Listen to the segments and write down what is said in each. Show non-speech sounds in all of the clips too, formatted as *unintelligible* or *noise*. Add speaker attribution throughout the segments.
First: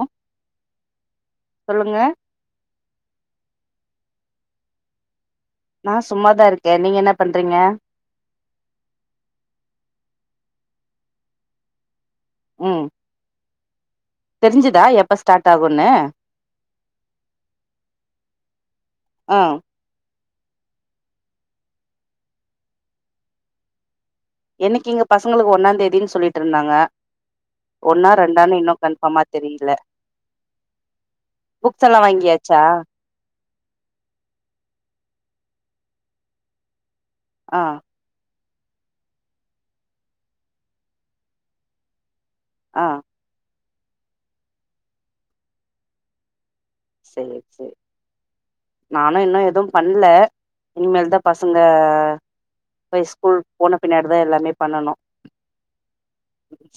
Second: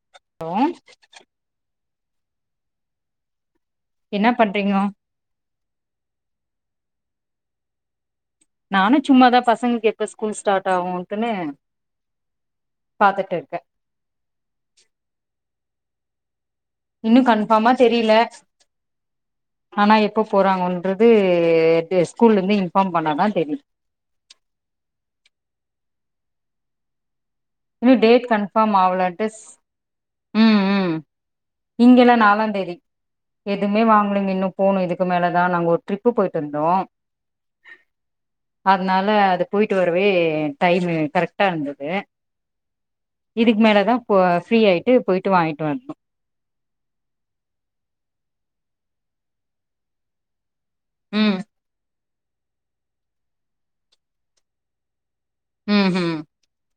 Speaker 1: ஒ
Speaker 2: ஹலோ
Speaker 1: சொல்லுங்க
Speaker 2: என்ன பண்றீங்கோ
Speaker 1: நா சும்மாதா இருக்கே நீங்க என்ன பண்றீங்க
Speaker 2: நானு சும்மாதா பசங்களுக்கு எப்ப ஸ்கூல் ஸ்டார்ட் ஆகும்ட்டுன்னு
Speaker 1: ம்
Speaker 2: பாத்துட்டு இருக்கே
Speaker 1: தெரிஞ்சுதா எப்ப ஸ்டார்ட் ஆகுனு
Speaker 2: இன்னு கன்ஃபாமா தெரியில
Speaker 1: ஆ
Speaker 2: ஆனா எப்போ போறாங்கென்றது ஸ்கூல்ல இருந்து இன்ஃபார்ம் பண்ணா தா தெரியு
Speaker 1: இன்னைக்கி இங்க பசங்களுக்கு ஒன்னா தேதினு சொல்லிட்டு இருந்தாங்க
Speaker 2: இன்னு
Speaker 1: ஒன்னா
Speaker 2: டேட்
Speaker 1: ரெண்டானு
Speaker 2: கன்ஃபார்ம்
Speaker 1: இன்னு கன்ஃபாமா
Speaker 2: ஆவலன்ட்டு
Speaker 1: தெரியில
Speaker 2: ம் ம்
Speaker 1: புக்ஸ் எல்லா வாங்கியாச்சா
Speaker 2: எதுமே வாங்குலிங்க இன்னும் போணும் இதுக்கு மேல‌ தா நாங்க ஒரு ட்ரிப்பு போயிட்டு இருந்தோ
Speaker 1: ஆ
Speaker 2: அதுனால அது போயிட்டு வரவே டைம் கரெக்டா இருந்தது
Speaker 1: ஆ
Speaker 2: இதுக்கு மேல தா ப்ரீ ஆயிட் இப்யே போயிட்டு வாங்கிட்டு வரணு
Speaker 1: சேரி சேரி நானு இன்னு எதுவு பண்ல இனிமேல் தா
Speaker 2: ம்
Speaker 1: பசங்க இவ ஸ்கூல் போன பின்னாடி தா எல்லாமே பண்ணணு
Speaker 2: ம் ம்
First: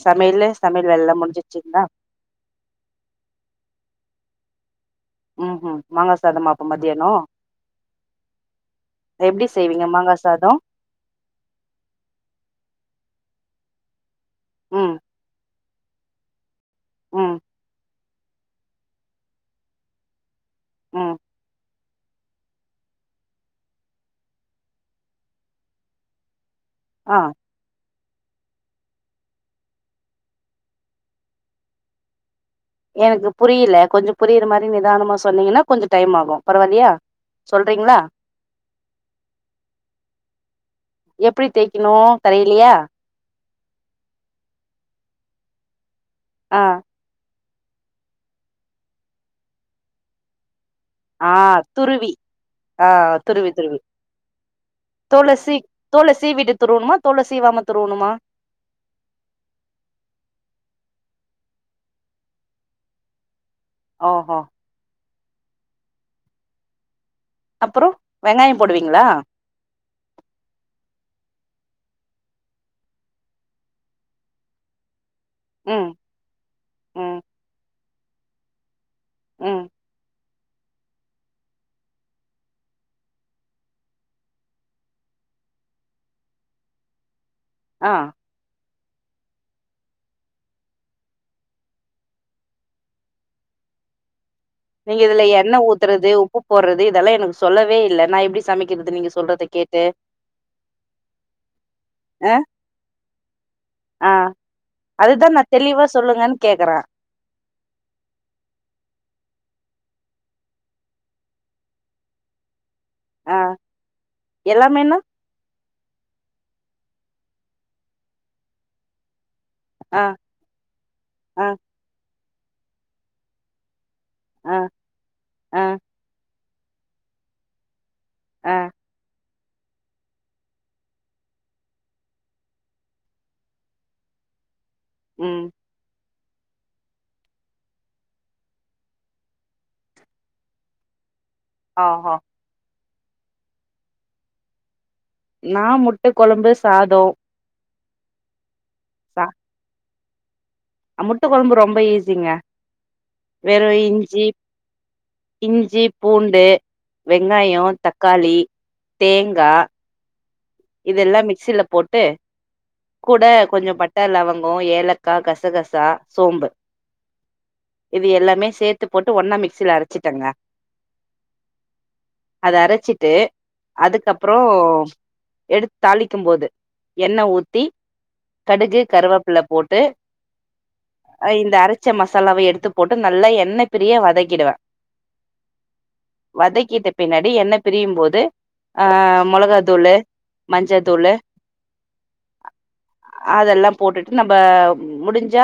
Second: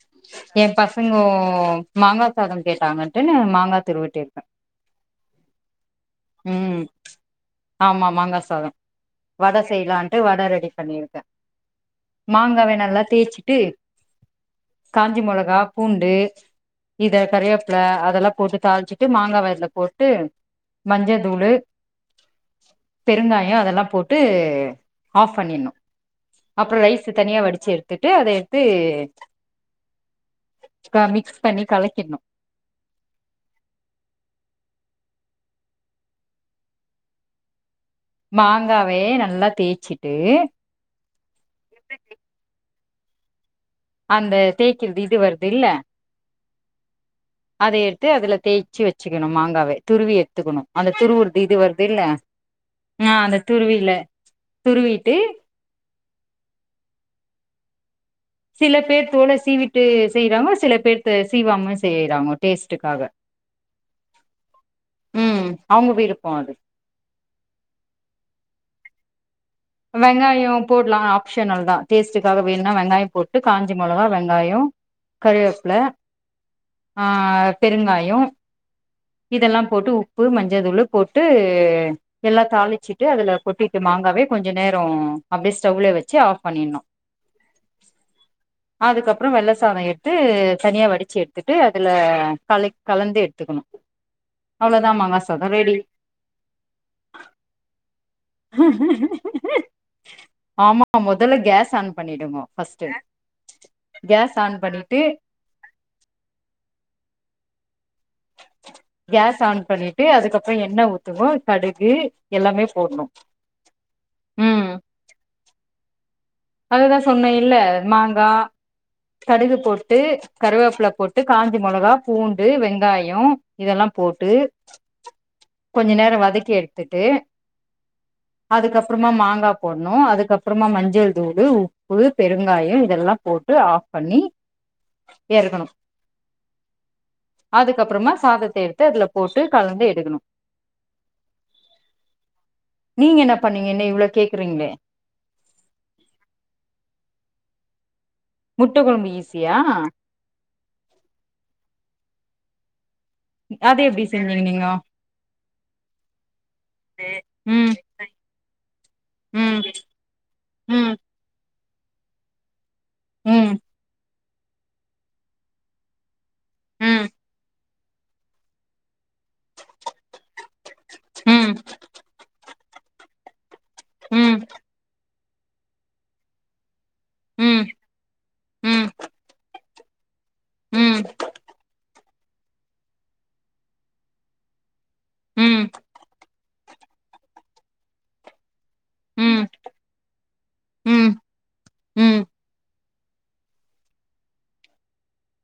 Speaker 1: சமையலு
Speaker 2: என்
Speaker 1: சமையல் வேலல்லா
Speaker 2: பசங்கோ
Speaker 1: முடிஞ்சிருச்சுங்களா
Speaker 2: மாங்கா சாதம் கேட்டாங்கன்ட்டு நா மாங்கா திருவிட்டுயிருக்கே
Speaker 1: ம் ம் மாங்கா சாதமா அப்ப
Speaker 2: ம்
Speaker 1: மதியானோ
Speaker 2: ஆமா மாங்கா சாதோ
Speaker 1: எப்டி
Speaker 2: வட
Speaker 1: செய்வீங்க மாங்கா
Speaker 2: செய்யலான்ட்டு வட
Speaker 1: சாதோ
Speaker 2: ரெடி பண்ணிருக்கே மாங்காய நல்லா தேச்சு *unintelligible*
Speaker 1: ம்
Speaker 2: காஞ்சி மொளகா பூண்டு இத
Speaker 1: ம்
Speaker 2: கரவேப்பிள அதெல்லா போட்டு தாளிச்சிட்டு மாங்காவ அதுல போட்டு மஞ்ச
Speaker 1: ம்
Speaker 2: தூளு பெருங்காயோ அதெல்லா போட்டு ஆப்ஃ பண்ணிட்ணோ அப்றோ ரைஸ்
Speaker 1: ஆ
Speaker 2: தனியா வெடிச்சு எடுத்து து அதைஎடுத்து மிக்ஸ் பண்ணி கலக்கிடணு
Speaker 1: எனக்கு புரில கொஞ்ஜோ புரியிற மாரி நிதானமா சொன்னீங்கன்னா கொஞ்ஜோ டைம் ஆகும் பரவால்லயா சொல் பாத்தீங்களா
Speaker 2: மாங்காவே நல்லா தேய்ச்சிட்டு
Speaker 1: எப்டி தேக்கணு தலையிலயா
Speaker 2: அந்த தேக்கிறது இது வருது இல்ல
Speaker 1: ஆ
Speaker 2: அத எடுத்து அதுல தேச்சு வச்சுக்கணு மாங்காவ துருவி எடுத்துக்கணு அந்த
Speaker 1: ஆ
Speaker 2: துருவுறது இது வருது இல்ல
Speaker 1: துருவி ஆ
Speaker 2: அந்த
Speaker 1: துருவி துருவி
Speaker 2: துருவில துருவிட்டு
Speaker 1: தோல சீ தோல சீவிட்டு துருவணுமா தோல சீவாம துருவனுமா
Speaker 2: சில பேர் தோல சீவிட்டு செய்றாங்க சில பேர் சீவாம செய்றாங்கோ டேஸ்டுக்காக
Speaker 1: ஆ ஆ
Speaker 2: ம் அவுங்க வீடு போவாது
Speaker 1: அப்பறோ வெங்காயோ போடுவீங்ளா
Speaker 2: வெங்காயோ போடுலா ஆப்ஷனல் தா டேஸ்டுக்காக வேணுனா வெங்காயோ போட்டு காஞ்ச மிளகா வெங்காயம் கருவேப்பில
Speaker 1: ம் ம்
Speaker 2: ஆஹ் பெருங்காய் *unintelligible* இதெல்லா
Speaker 1: ம்
Speaker 2: போட்டு உப்பு மஞ்சள் தூளு போட்டு எல்லா தாளிச்சிட்டு அதுல கொட்டிட்டு மாங்காவே கொஞ்சோ நேரோ அப்டியே ஸ்டவ்ல வச்சு ஆஃப் பண்ணினு
Speaker 1: ஆஹ்
Speaker 2: அதுக்கப்றொ வெள்ள சத எடுத்து தனியா வடிச்சு எட்துட்டு அதுல கலை கலந்து எட்த்துக்குணு
Speaker 1: நீங்க இதுல எண்ண ஊத்துறது உப்பு போட்றது இதல்லா எனக்கு சொல்லவே இல்ல நா எப்டி சமிக்கிற்து நீங்க சொ
Speaker 2: ஆமா மொதல கேஸ் ஆன்
Speaker 1: அ
Speaker 2: பண்ணிடுங்கோ ஃபஸ்ட்டு
Speaker 1: ஆ
Speaker 2: கேஸ் ஆன் பண்ணிட்டு
Speaker 1: அதுதா நா தெளிவா சொல்லுங்கன்னு கேக்குறே
Speaker 2: கேஸ் ஆன் பண்ணிட்டு அதுக்கப்பு எண்ண ஊத்துனு கடுகு எல்லாமே போடணும்
Speaker 1: ஆஹ்
Speaker 2: ம்
Speaker 1: எல்லாமேனா
Speaker 2: அதுதா சொன்னே இல்ல மாங்கா கடுகு போட்டு
Speaker 1: ஆ
Speaker 2: கருவேப்ல போட்டு
Speaker 1: ஆ
Speaker 2: காஞ்ச மொளகா பூண்டு வெங்காயோ இதெல்லா போட்டு
Speaker 1: ஆ ஆ
Speaker 2: கொஞ்சோ நேரோ வதக்கி எடு த்துட்டு
Speaker 1: ஆ
Speaker 2: அதுக்கப்றமா மாங்கா போட்ணு அதுக்கப்றமா மஞ்சள் தூளு உப்பு பெருங்காயோ இதெல்லா போட்டு ஆப் பண்ணி
Speaker 1: ம்
Speaker 2: ஏற்க்கணு அதுக்கப்பறமா சாதத்த எடுத்து அதுல போட்டு கலந்து எடுக்குணு
Speaker 1: ஆஹா
Speaker 2: நீங்க என்ன பண்ணீங்க என்ன இவ்ளோ கேக்குறீங்ளே
Speaker 1: நான் முட்ட கொழம்பு சாதோ
Speaker 2: முட்ட கொழம்பு ஈஸியா
Speaker 1: அ முட்ட கொழம்பு ரொம்ப ஈஸிங்க வெறு
Speaker 2: அது எப்டி
Speaker 1: இஞ்சி
Speaker 2: செஞ்சீங்க நீங்கோ
Speaker 1: இஞ்சி பூண்டு வெங்காயோ
Speaker 2: ம்
Speaker 1: தக்காளி தேங்கா
Speaker 2: ம் ம்
Speaker 1: இதெல்லா மிக்சில போட்டு கூட
Speaker 2: ம்
Speaker 1: கொஞ்சொ பட்ட லவங் கோ ஏலக்கா கசகசா சோம்பு
Speaker 2: ம்
Speaker 1: இது எல்லாமே சேத்து போட்டு ஒன்னா மிக்சில அரச்சிட்டங்க
Speaker 2: ம்
Speaker 1: அத அரச்சிட்டு
Speaker 2: ம்
Speaker 1: அதுக்கப்றோ எடுத் தாளிக்கும் போது எண்ண ஊத்தி
Speaker 2: ம்
Speaker 1: கடுகு
Speaker 2: ம்
Speaker 1: கருவப் பில்ல போட்டு
Speaker 2: ம்
Speaker 1: அ இந்த அரச்ச மசாலாவ எடுத்து போட்டு நல்லா என்னை பிரிய வதக்கிடுவே
Speaker 2: ம் ம்
Speaker 1: வதக்கிட்ட பின்னாடி எண்ண பிரியும்போது ஆஹ்
Speaker 2: ம்
Speaker 1: மொளகா தூளு மஞ்ச தூளு
Speaker 2: ம்
Speaker 1: அதெல்லா போட்டுட்டு நம்ப முடிஞ்சா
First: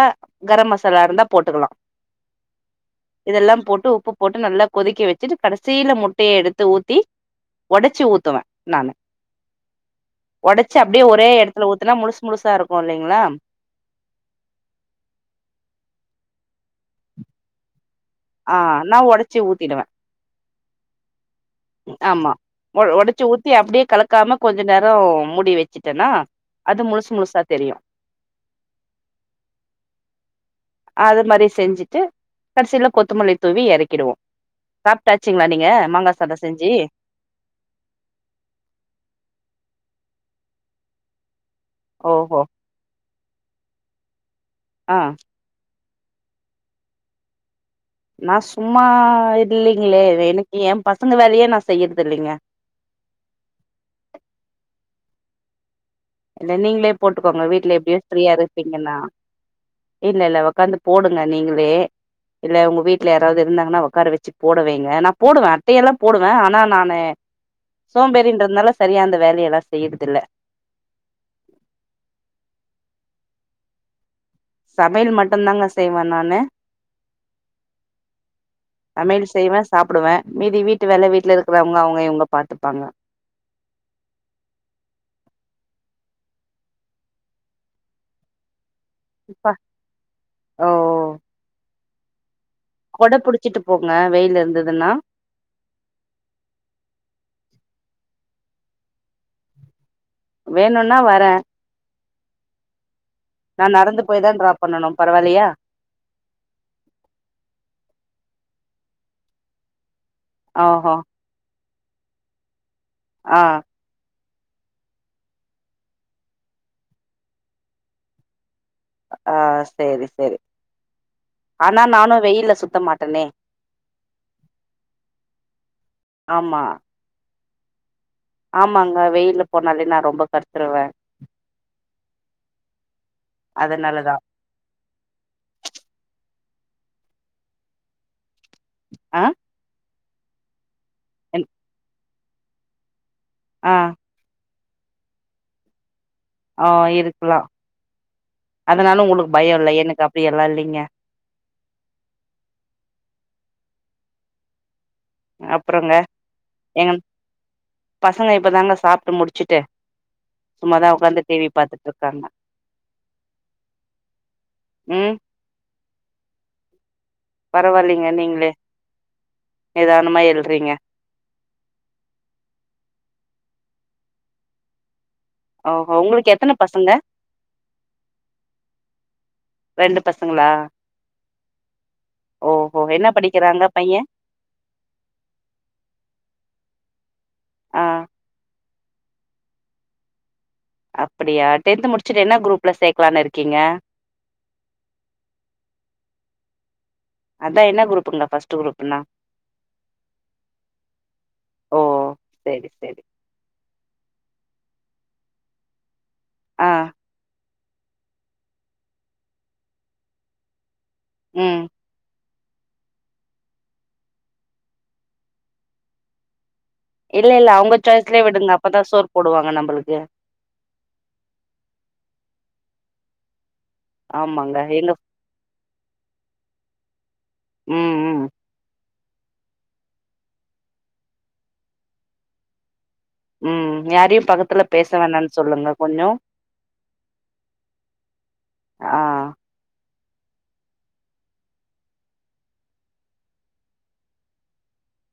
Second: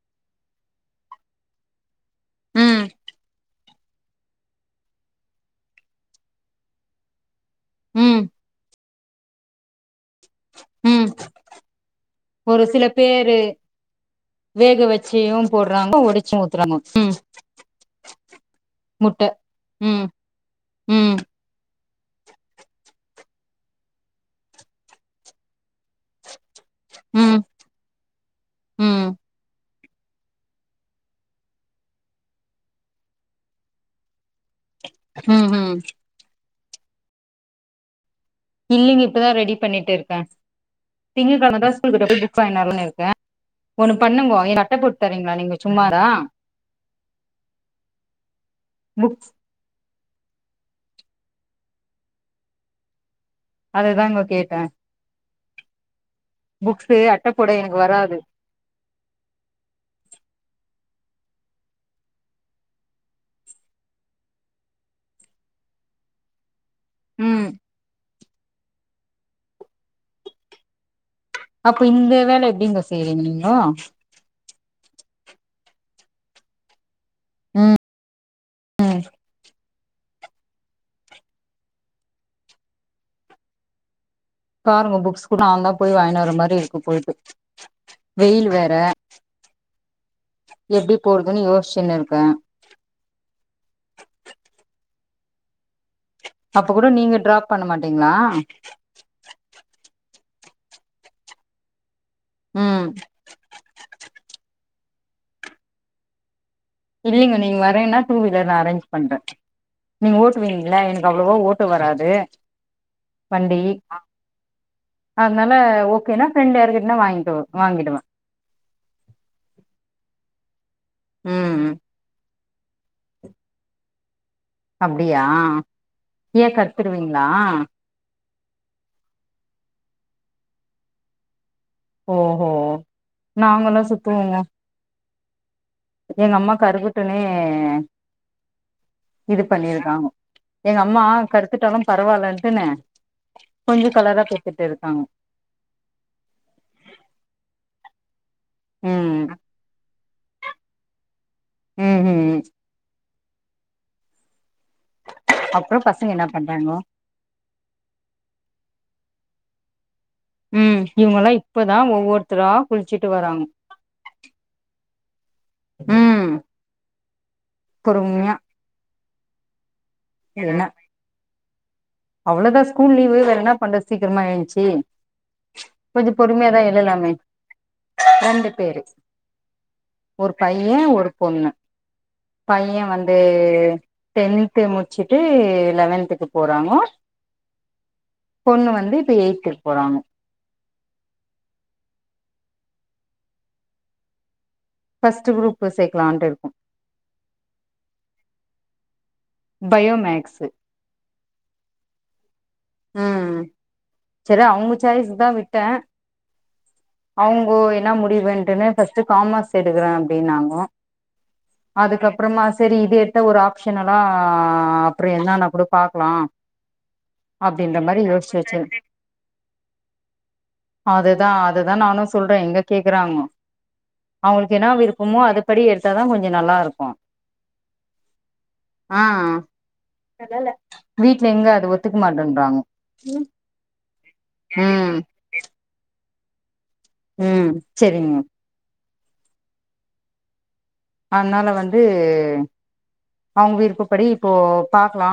Speaker 1: கர மசாலா இருந்தா போட்டுக்கலா
Speaker 2: ம்
Speaker 1: இதெல்லா போட்டு உப்பு போட்டு நல்லா கொதிக்க வச்சுட்டு கடசில முட்டைய எடுத்து ஊத்தி ஒடச்சு
Speaker 2: ம்
Speaker 1: ஊத்துவே நானு ஒடச்சு அப்டியே
Speaker 2: ம்
Speaker 1: ஒரே எடத்துல ஊத்
Speaker 2: ஒரு சில பேரு வேக வச்சுயு போட்றாங்க ஒடச்சு ஊத் த்றாங்க உம்
Speaker 1: ஆஹ் நா ஒடச்சு ஊத்திடுவே
Speaker 2: ம் ம்
Speaker 1: ஆமா ஒ ஒடச்சு ஊத்தி அப்டே கலக்காம கொஞ்ச நேர மூடி வச் வச்சுட்டேனா அது முழுசு
Speaker 2: ம்
Speaker 1: முழுசா தெரியு
Speaker 2: ம்
Speaker 1: அது மாறி செஞ்சுட்டு கட்சில கொத்தமல்லி தூவி எறக்கிடுவோ சாப்ட்டாச்சுங்ளா
Speaker 2: ம்
Speaker 1: நீங்க
Speaker 2: ம்
Speaker 1: மாங்காஸ் செஞ்சி
Speaker 2: இல்லைங்க இப்பதா ரெடி பண்ணிட்டு இருக்கே திங்கக்கெழம் அதா ஸ்கூல் போய்ட்டு அப்டியே
Speaker 1: ஓஹோ
Speaker 2: புக்ஸ் வாங்கினு வர்லான் இருக்கே ஒன்னு பண்ணுங்கோ வேற அட்ட
Speaker 1: ஆ
Speaker 2: போட்த்தரீங்ளா நீங்க சும்மா தா
Speaker 1: நா சும்மா இல்லிங்ளே எனுக்கு ஏ பசுங்க வேலுயே நா செய்யற்துல்லிங்க
Speaker 2: அததாங்கோ கேட்ட
Speaker 1: இல்ல நீங்ளே போட்டுக்கோங்க வீட்ல எப்டியு
Speaker 2: வராது
Speaker 1: ஃப்ரீயா இருப்பீங்கனா இல்ல இல்ல ஒக்காந்து போடுங்க நீங்களே இல்ல உங்க வீட்ல யாராவ்து இருந்தாங்னா ஒக்கார வெச்சி போட வெய்ங்க நா போடுவ அட்டையல்லா போடுவ ஆனா நா நே
Speaker 2: ம்
Speaker 1: சோம்பேறின் ட்றதுனால சரியா அந்த வேலியலா செய்யிற்தில்ல
Speaker 2: அப்ப இந்த வேல எப்டிங்கோ செய்வீங் நீங்கோ
Speaker 1: சமைல் மட்டுந்தாங்க செய்வ நானு
Speaker 2: ம்
Speaker 1: சமையல் செய்வ சாப்புடுவ மீதி வீட்டு வேல வீட்ல இருக்குறவ்ங்க அவ்ங்க இவ்ங்க பாத்துப்பாங்க
Speaker 2: காருங்கோ புக்ஸ்க்கு நாந்தா போய் வாய்ன் வர மாரி இருக்கு போயிட்டு வெயில் வேற
Speaker 1: ப்பா ஓ
Speaker 2: எப்டி போறதுன் யோஸ்ச் வெயில் இருக்கா
Speaker 1: கொட புடுச்சுட்டு போங்க வெயில் இருந்ததுனா
Speaker 2: அப்ப கூட நீங்க ட்ராப் பண்ண மாட்டீங்ளா
Speaker 1: வேணுனா வரே
Speaker 2: உம்
Speaker 1: நா நடந்து போய் தா ட்ராப் பண்ணனு பரவால்லயா
Speaker 2: இல்லைங்க நீங்க வரேனா டூ வீலர் நா அரேஞ் பண்றே நீங்க ஓட்டுவீங்ள
Speaker 1: ஓஹோ
Speaker 2: எனக்கு அவ்ளவா ஓட் வராது
Speaker 1: ஆ
Speaker 2: வண்டி ஆ அதனால ஓகேனா ஃப்ரெண்ட்யாருக்கிட்னா வாங்கி வாங்கிடுவ
Speaker 1: ஆ செரி சேரி
Speaker 2: ம்
Speaker 1: ஆனா நானு வெயில்ல சு சுத்த மாட்டேனே
Speaker 2: அப்டியா ஏ
Speaker 1: ஆமா
Speaker 2: கர்த்ருவீங்களா
Speaker 1: ஆமாங்க வெயில்ல போனாலே நா ரொம்ப கர்த்துருவை
Speaker 2: ஓ ஹோ நாங்கலௌ
Speaker 1: அதனாலதா
Speaker 2: சுத்துவோங்க எங்க அம்மா கருகுட்டுனே
Speaker 1: ஆ
Speaker 2: இது பண்ணிருக்கானு எங்க அம்மா
Speaker 1: என்
Speaker 2: கருத்துட்டாலு பரவால்லன் சொன்னே
Speaker 1: ஆ
Speaker 2: கொஞ்சோ கலரா தெ கிட்டு இருகாங்க
Speaker 1: ஆ இருக்குலா அதனால
Speaker 2: ம்
Speaker 1: உனுக் பயோ இல்ல எனக்கு அப்டி எல்லா இல்லிங்க
Speaker 2: ம் ம் அப்றோ
Speaker 1: அப்புறோங்க
Speaker 2: பசங்க என்ன பண்றாங்கோ
Speaker 1: எங்க பசங்க இப்பதாங்க சாப்டு முடிச் ச்சிட்டு
Speaker 2: ம் இவங்கல்லா இப்பதா
Speaker 1: இருக்காங்க
Speaker 2: ஒவ்வொருத்தரா குளிச்சுட்டு வராங் ம்
Speaker 1: பரவாயில்லங்க
Speaker 2: பொறுமையா
Speaker 1: நீங்களே நிதானமா எல்றீங்க
Speaker 2: அவ்வளோதா ஸ்கூல் லீவு வேற என்னா பண்ற சீக்கிரமா எழுந்சி
Speaker 1: ஓஹோ
Speaker 2: கொஞ்சோ
Speaker 1: உங்களுக்கு எத்தன
Speaker 2: பொறுமையதா
Speaker 1: பசங்க
Speaker 2: எழுலாமே ரெண்டு பேரு
Speaker 1: ரெண்டு
Speaker 2: ஒரு
Speaker 1: பசங்களா
Speaker 2: பைய ஒரு பொண்ணு பைய
Speaker 1: ஓஹோ என்ன
Speaker 2: வந்து
Speaker 1: படிக்கிறாங்க பைய
Speaker 2: டென்த்து முடிச்சுட்டு லெவன்த்துக்கு போறாங்க
Speaker 1: ஆ
Speaker 2: பொண்ணு வந்து இப்ப எய்த்துக் போறாங்க
Speaker 1: அப்படியா டென்த் முடிச்சுட்டு என்ன குரூப்ல சேக்கலானு இருக்கீங்க
Speaker 2: ஃப்ஸ்டு குரூபு சேர்க்கலான்ட்டு இருக்கொ
Speaker 1: ப்னா ஃப்ஸ்டு குரூப்னா
Speaker 2: பயோமேக்ஸு
Speaker 1: ஓ செரி செரி
Speaker 2: உம் செரி அவங்க சாய்ஸ் தா விட்ட
Speaker 1: ஆ
Speaker 2: அவங்கோ எ என்ன முடிவுன்டுனு ஃபஸ்டு காமர்ஸ் எடுக்கிறே அப்படின்னாங்க
Speaker 1: ம்
Speaker 2: அதுக்கப் அப்புறமா சரி இது எடுத்த ஒரு ஆப்ஷனலா அப்புறோ என்னனா கூட பாக்கலா
Speaker 1: இல்ல இல்ல அவங்க
Speaker 2: அப்டின்ற மாரி
Speaker 1: சாய்ஸ்லயே
Speaker 2: யோசிச்சு
Speaker 1: விடுங்க
Speaker 2: வச்சு
Speaker 1: அப்பதா சோர் போடுவாங்க நம்பளுக்கு
Speaker 2: அதுதா அதுதா நானு சொல்றே எங்க கேக்குறாங்கோ அவருக்கு
Speaker 1: ஆமாங்க
Speaker 2: என்ன
Speaker 1: எங்க
Speaker 2: விருப்பமோ அதுபடி எடுத்தாதா கொஞ்சோ நல்லா இருக்கோ
Speaker 1: ம் ம்
Speaker 2: ஆஹ் நல்லால்ல வீட்ல எங்க அது ஒத்து மாட்டேன்றாங்க
Speaker 1: ம் யாரையு பக்கத்துல பேச
Speaker 2: ம்
Speaker 1: வேணான் சொல்லுங்க கொஞ்சோ
Speaker 2: ம் சரிங்க
Speaker 1: ஆ
Speaker 2: அதனால வந்து அவுங்க விருப்பப்படி இப்போ பாக்கலா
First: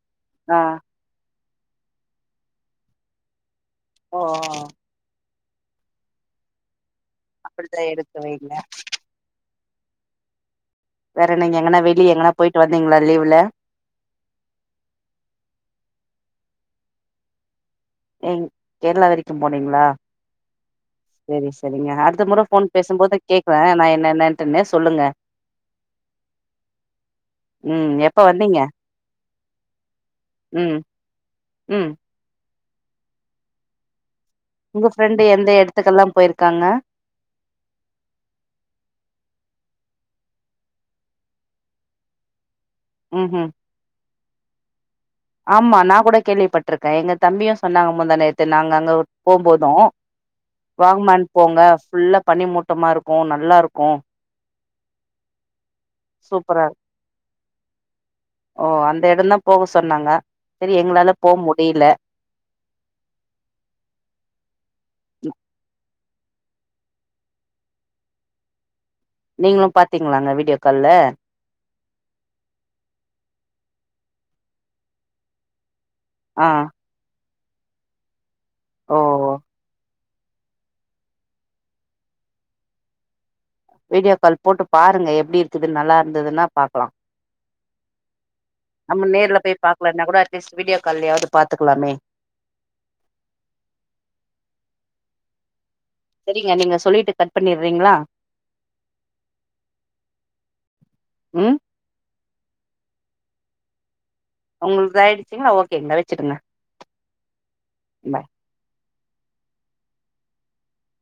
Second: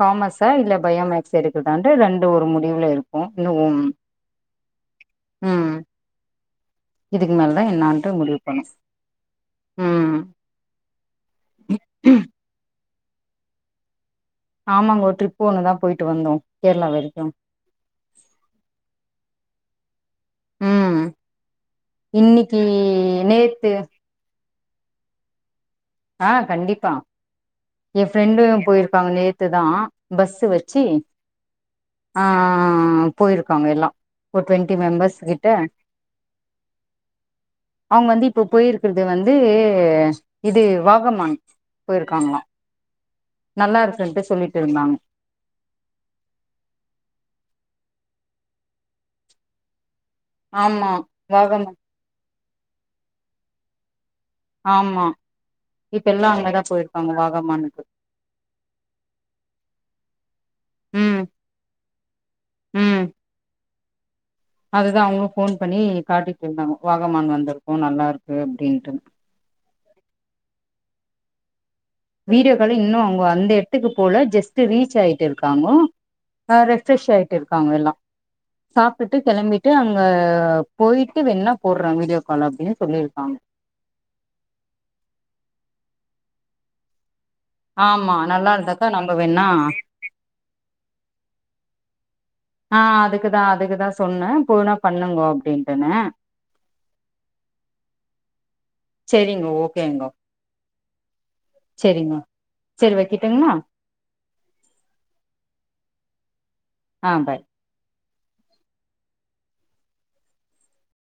Speaker 2: காமஸா
Speaker 1: ஆ
Speaker 2: இல்ல பயோமேக் செரு எடுக்குடாண்டு ரெண்டு ஒரு முடிவுல இருக்கோ இன்னு உம்
Speaker 1: ஓ ஒ ஒ
Speaker 2: ம் ம் இதுக்கு மேலதா
Speaker 1: அப்படித்தா
Speaker 2: என்னான்ட்டு
Speaker 1: எடுத்து
Speaker 2: முடிவு
Speaker 1: வைங்க
Speaker 2: பண்ணு உம்ம்
Speaker 1: வேற நீங்க எங்கனா வெளிய எங்கனா போயிட்டு வ நீங்களா ரிலீவ்ல
Speaker 2: ஆமாங்க ஒரு ட்ரிப் ஒண்ணுதா போயிட்டு வந்தோ கேரளா வரைக்கு.
Speaker 1: ஏ கேரளா வெரிக்கூ போனீங்களா?
Speaker 2: ம்
Speaker 1: செரி செரிங்க அடுத்த முற
Speaker 2: இன்னிக்கி
Speaker 1: போன் பேசும்போது கேக்குறே
Speaker 2: நேத்து
Speaker 1: நா என்னனென்னு னே சொல்லுங்க
Speaker 2: ஆஹ் கண்டிப்பா
Speaker 1: ம்
Speaker 2: என்
Speaker 1: எப்ப
Speaker 2: ஃப்ரெண்டு
Speaker 1: வந்தீங்க
Speaker 2: போயிருக்காங்க நேத்துதா பஸ்ஸூ
Speaker 1: ம்
Speaker 2: வெச்சு
Speaker 1: ம்
Speaker 2: ஆ ஆ ஆ ஆ போயிருக்காங்க எல்லா ஒரு டுவெண்ட்டி
Speaker 1: உங்க
Speaker 2: மெம்பர்ஸ்
Speaker 1: ஃப்ரெண்டு
Speaker 2: கிட்ட
Speaker 1: எந்த எடத்துக்கெல்லா போயிருக்காங்க?
Speaker 2: அவுங்க வந்து இப்போ போயிருக்கிறது வந்து து இது வாகமான் போயிருக்காங்களா
Speaker 1: ம்ஹ்ம்.
Speaker 2: நல்லா இருக்குன்ட்டு சொல்லிட்டு இருந்தாங்க
Speaker 1: ஆமா நா கூட கேள்விப்பட்டிருக்கே எங்க தம்பியு சொன்னாங்க முந்தா நேத்து நாங்க அங்க போம் போது
Speaker 2: ஆமா
Speaker 1: வாங்க்மான் போங்க
Speaker 2: வாகமான்
Speaker 1: ஃபுல்ல பனி மூட்டமா இருக்கு நல்லா இருக்கு
Speaker 2: ஆமா இப்ப எல்லா அங்கதா
Speaker 1: சூப்பரா இருக்கும்."
Speaker 2: போயிருக்காங்க வாக அமானுக்கு
Speaker 1: ஓ அந்த இடம் தான் போக சொன்னாங்க செரி எங்களால
Speaker 2: ம்
Speaker 1: போக முடியல
Speaker 2: அதுதான் அவங்களுக்கு போன் பண்ணி காட்டிட்டு இருந்தாங்க வாகமான் வந்திருக்கு நல்லா இருக்கு அப்டீ ன்ட்டு
Speaker 1: நீங்களும் பாத்தீங்களாங்க வீடியோ கால்ல
Speaker 2: வீடியோ கால் இன்னும் அவங்க அந்த எடத்துக்கு போல ஜஸ்ட் ரீச் ஆயிட்டு இருக்காங்க ஆ ரெஃப்ரெஷ் ஆய் இருக்காங்க எல்லாம்
Speaker 1: ஓ
Speaker 2: சாப்ட்டுட்டு கிளம்பிட்டு அங்க ஆ போயிட்டு வேணா போடுறே வீடியோ கால் அப்படின்னு சொல்லிருக்காங்க
Speaker 1: வீடியோ கால் போட்டு பாருங்க எப்டி இருக்குதுனு நல்லா இருந்ததுன்னா பாக்கலாம்
Speaker 2: ஆமா நல்லா இருந்தாக்கா
Speaker 1: நம்ம நேர்ல
Speaker 2: வேணா
Speaker 1: போய் பாக்கலனா கூட அட்லீஸ்ட் வீடியோ கால்லயாது பாத்துக்கலாமே
Speaker 2: ஆ அதுக்குதா அதுக்குதா சொன்னேன் போனா பண்ணுங்க அப்படின்னு
Speaker 1: சரிங்க நீங்க சொல்லிட்டு கட் பண்ணிறீங்களா
Speaker 2: செரிங்க ஓகேங்கோ செரிங்க செரி வக்கிட்டிங்களா
Speaker 1: உங்குளுது இத ஆயிடுச்சிங்களா ஓகே வச்சுருங்க
Speaker 2: ஆ ம் பாய்
Speaker 1: இந்த